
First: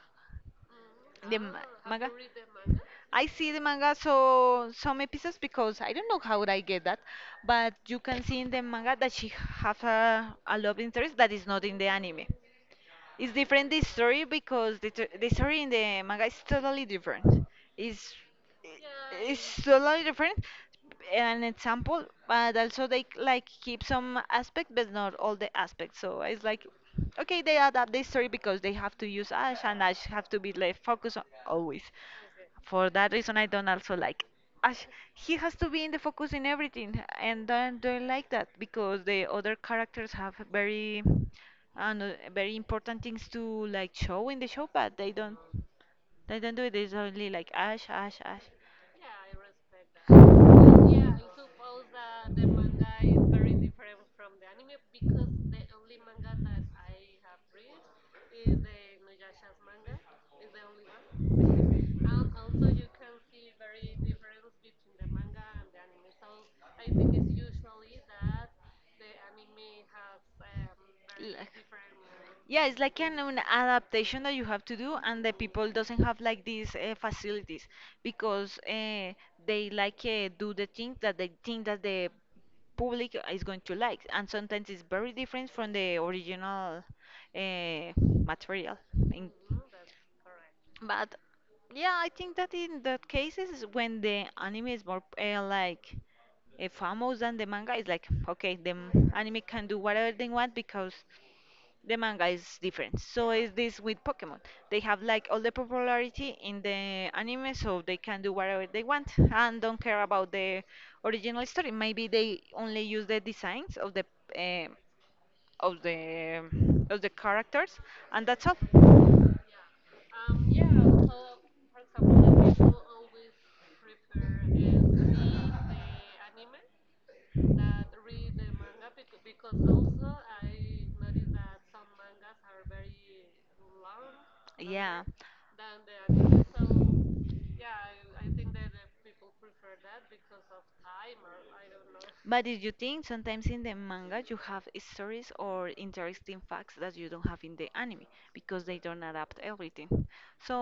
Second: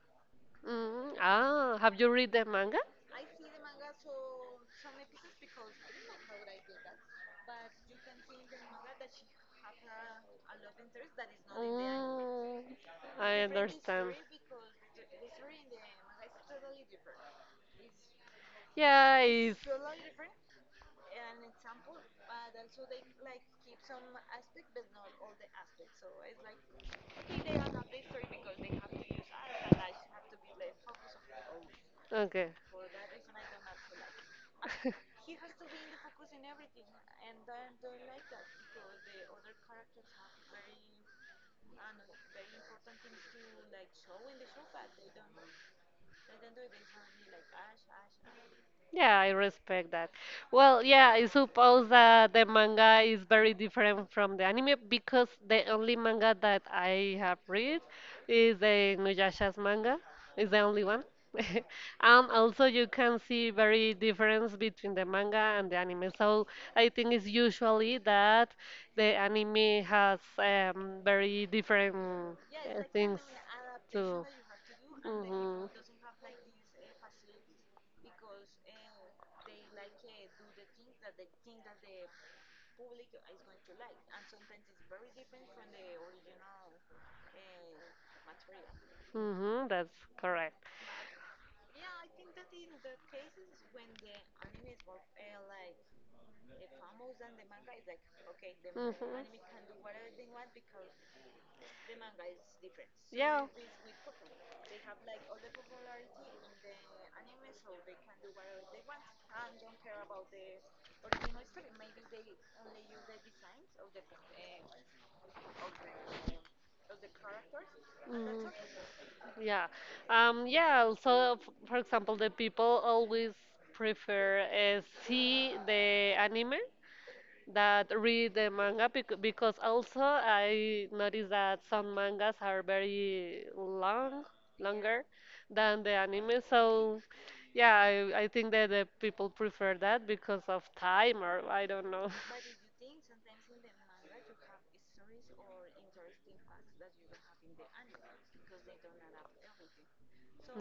Mm, the ma- ah, have you read the manga? I see the manga, so some episodes because I don't know how would I get that, but you can see in the manga that she have a love interest that is not in the anime. Mm, It's I different the understand. story because the story in the manga is totally different. It's Yeah, it's it's totally different. An example, but also they like keep some aspect, but not all the aspects. So it's like, okay, they adapt the story because they have to use Ash, and Ash have to be like focused on always. okay. For that reason, I don't also like. Ash, he has to be in the focus in everything, and I don't like that because the other characters have very, I don't know, very important things to like show in the show, but they don't do it. It's only like Ash, Ash, Ash. Yeah, I respect that. Well, yeah, I suppose that the manga is very different from the anime because the only manga that I have read is the Nuyasha's manga. It's the only one. And also you can see very difference between the manga and the anime. So I think it's usually that the anime has L- very different yeah it's like things an adaptation to. that you have to do and the Hmm. people doesn't have like these facilities because they like do the thing that they think that the public is going to like and sometimes it's very different from the original uh, material in, Hmm, that's correct. but yeah, I think that in that cases when the anime is more like famous Mhm. than the manga it's like okay anime can do whatever they want because the manga is different so Yeah. is this with pokemon they have like all the popularity in the anime so they can do whatever they want and don't care about the original story maybe they only use the designs of the eh, of the of the characters and that's Mm, all. yeah. Yeah, also, for example, the people always prefer see the anime that read the manga because also I noticed that some mangas are very long, longer than the anime. So yeah, I think that the people prefer that because of time or I don't know. But did you think sometimes in the manga you have stories or interesting facts that you don't have in the anime because they don't adapt everything?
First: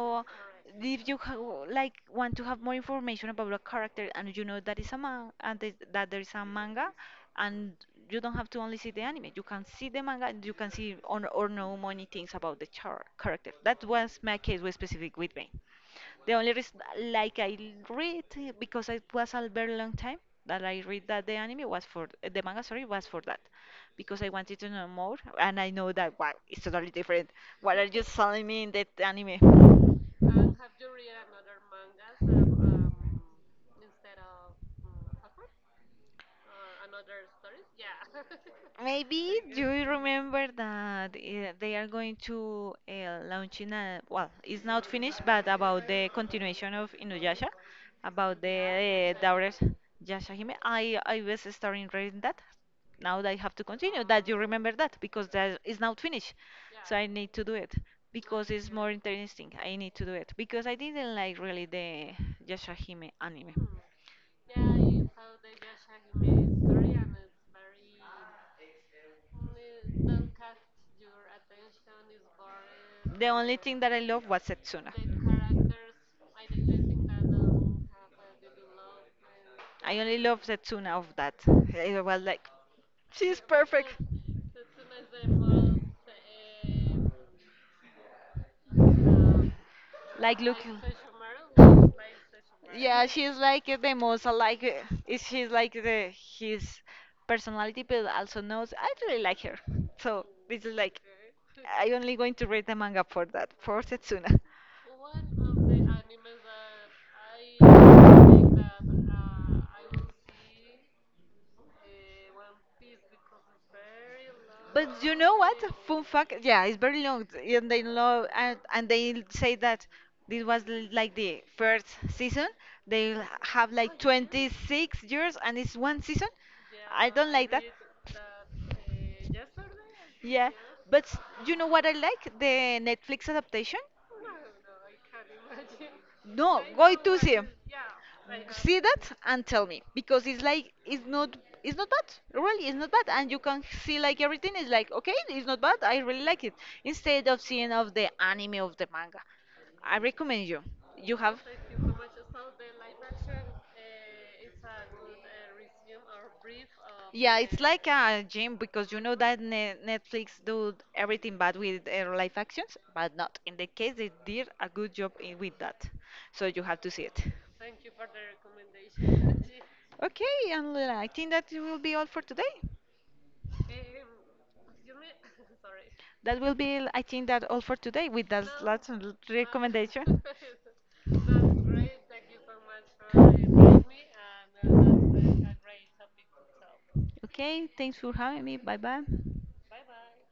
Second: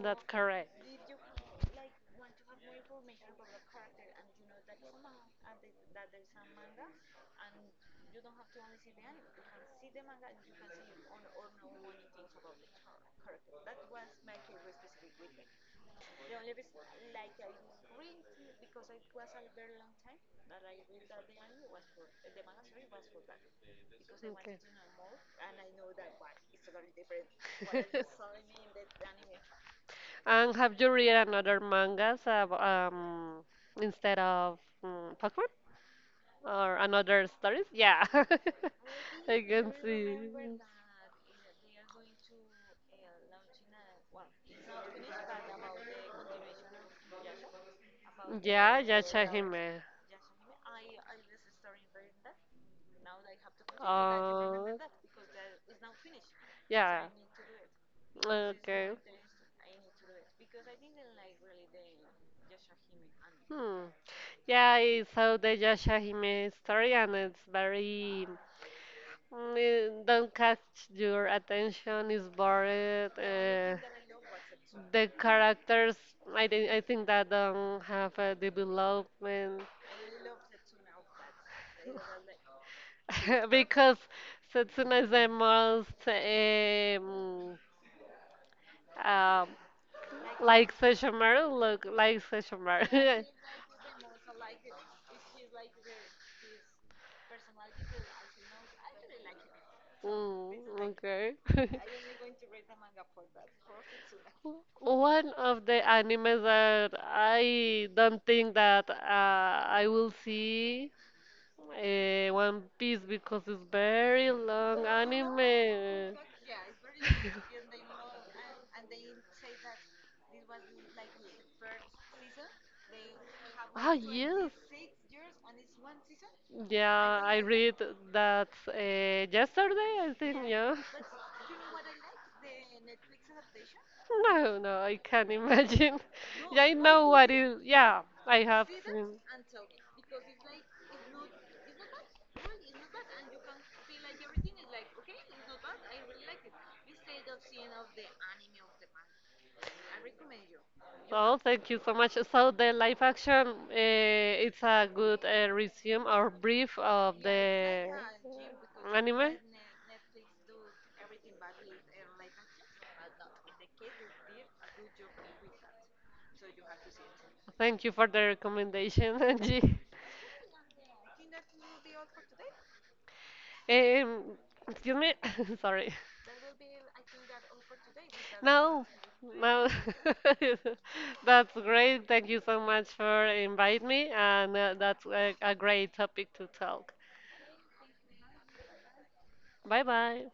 That's correct. if you ha like want to have more information about a character and you know that is a man and that there is a manga, and you don't have to only see the anime, you can see the manga and you can see on or know many things about the character. That was my case with specific with me. The only reason, like I read, because it was a very long time that I read that the anime was for the manga, sorry, was for that, because I wanted to know more, and I know that wow, it's totally different. What are you selling me in that anime? And have you read another mangas instead of mm Pokemon or another stories? Yeah, I. Maybe do good. You remember that they are going to launch in a well, it's not finished, but about the continuation of Inuyasha, about the Yeah, yeah, check him, daughters eh. Yashahime. I was starting reading that. Now that I have to continue. That you Oh, remember Uh, that because that is not finished, so yeah. I need to do it because it's more Okay. interesting. I need to do it because I didn't like really the Yashahime anime. Hmm. Yeah, I saw the Yashahime story and it's very mm, eh. Don't catch your attention, is bored. The only thing that I loved was Setsuna. The characters, I think that don't have a development. I only love Setsuna of that. It was like, she's Because perfect. Setsuna is the most um Like, look. like Sesshomaru. Look, like Yeah, Sesshomaru. she's like the most like is she's like the his personality, but also knows I really like her. So Mm, this is like okay. I only going to read the manga for that, for Setsuna. One of the animes that I don't think that I will see, uh, One Piece, because it's very long But you know what? Fun anime. fact, yeah, it's very long, and they love and they say that this was like the first season. They have Oh Ah, like yes. 26 years, and it's one season. I Yeah, don't I like that. read that yesterday, I think, Yeah, yeah. but s- you know what I like? The Netflix adaptation? No, no, I can't imagine. Yeah, No, I go know to what see. is. Yeah, I have See seen. that and tell me because it's like it's not bad. Really, it's not bad, and you can see like everything is like okay, it's not bad. I really like it. Instead of seeing of the anime of the manga, I recommend you. You Oh, have. thank you so much. So the live action, it's a good resume or brief of Yeah, it's like the a gym because you know anime. that Netflix do everything bad with live actions, but not in the case they did a good job in, with that. So you have to see it. Thank you for the recommendation, Angie. Okay, and I think that will be all for today. Um, excuse me, sorry. That will be, I think that all for today with that No, last no. recommendation. That's great. Thank you so much for inviting me, and that's a great topic to talk. Okay, thanks for having me. Bye bye. Bye bye.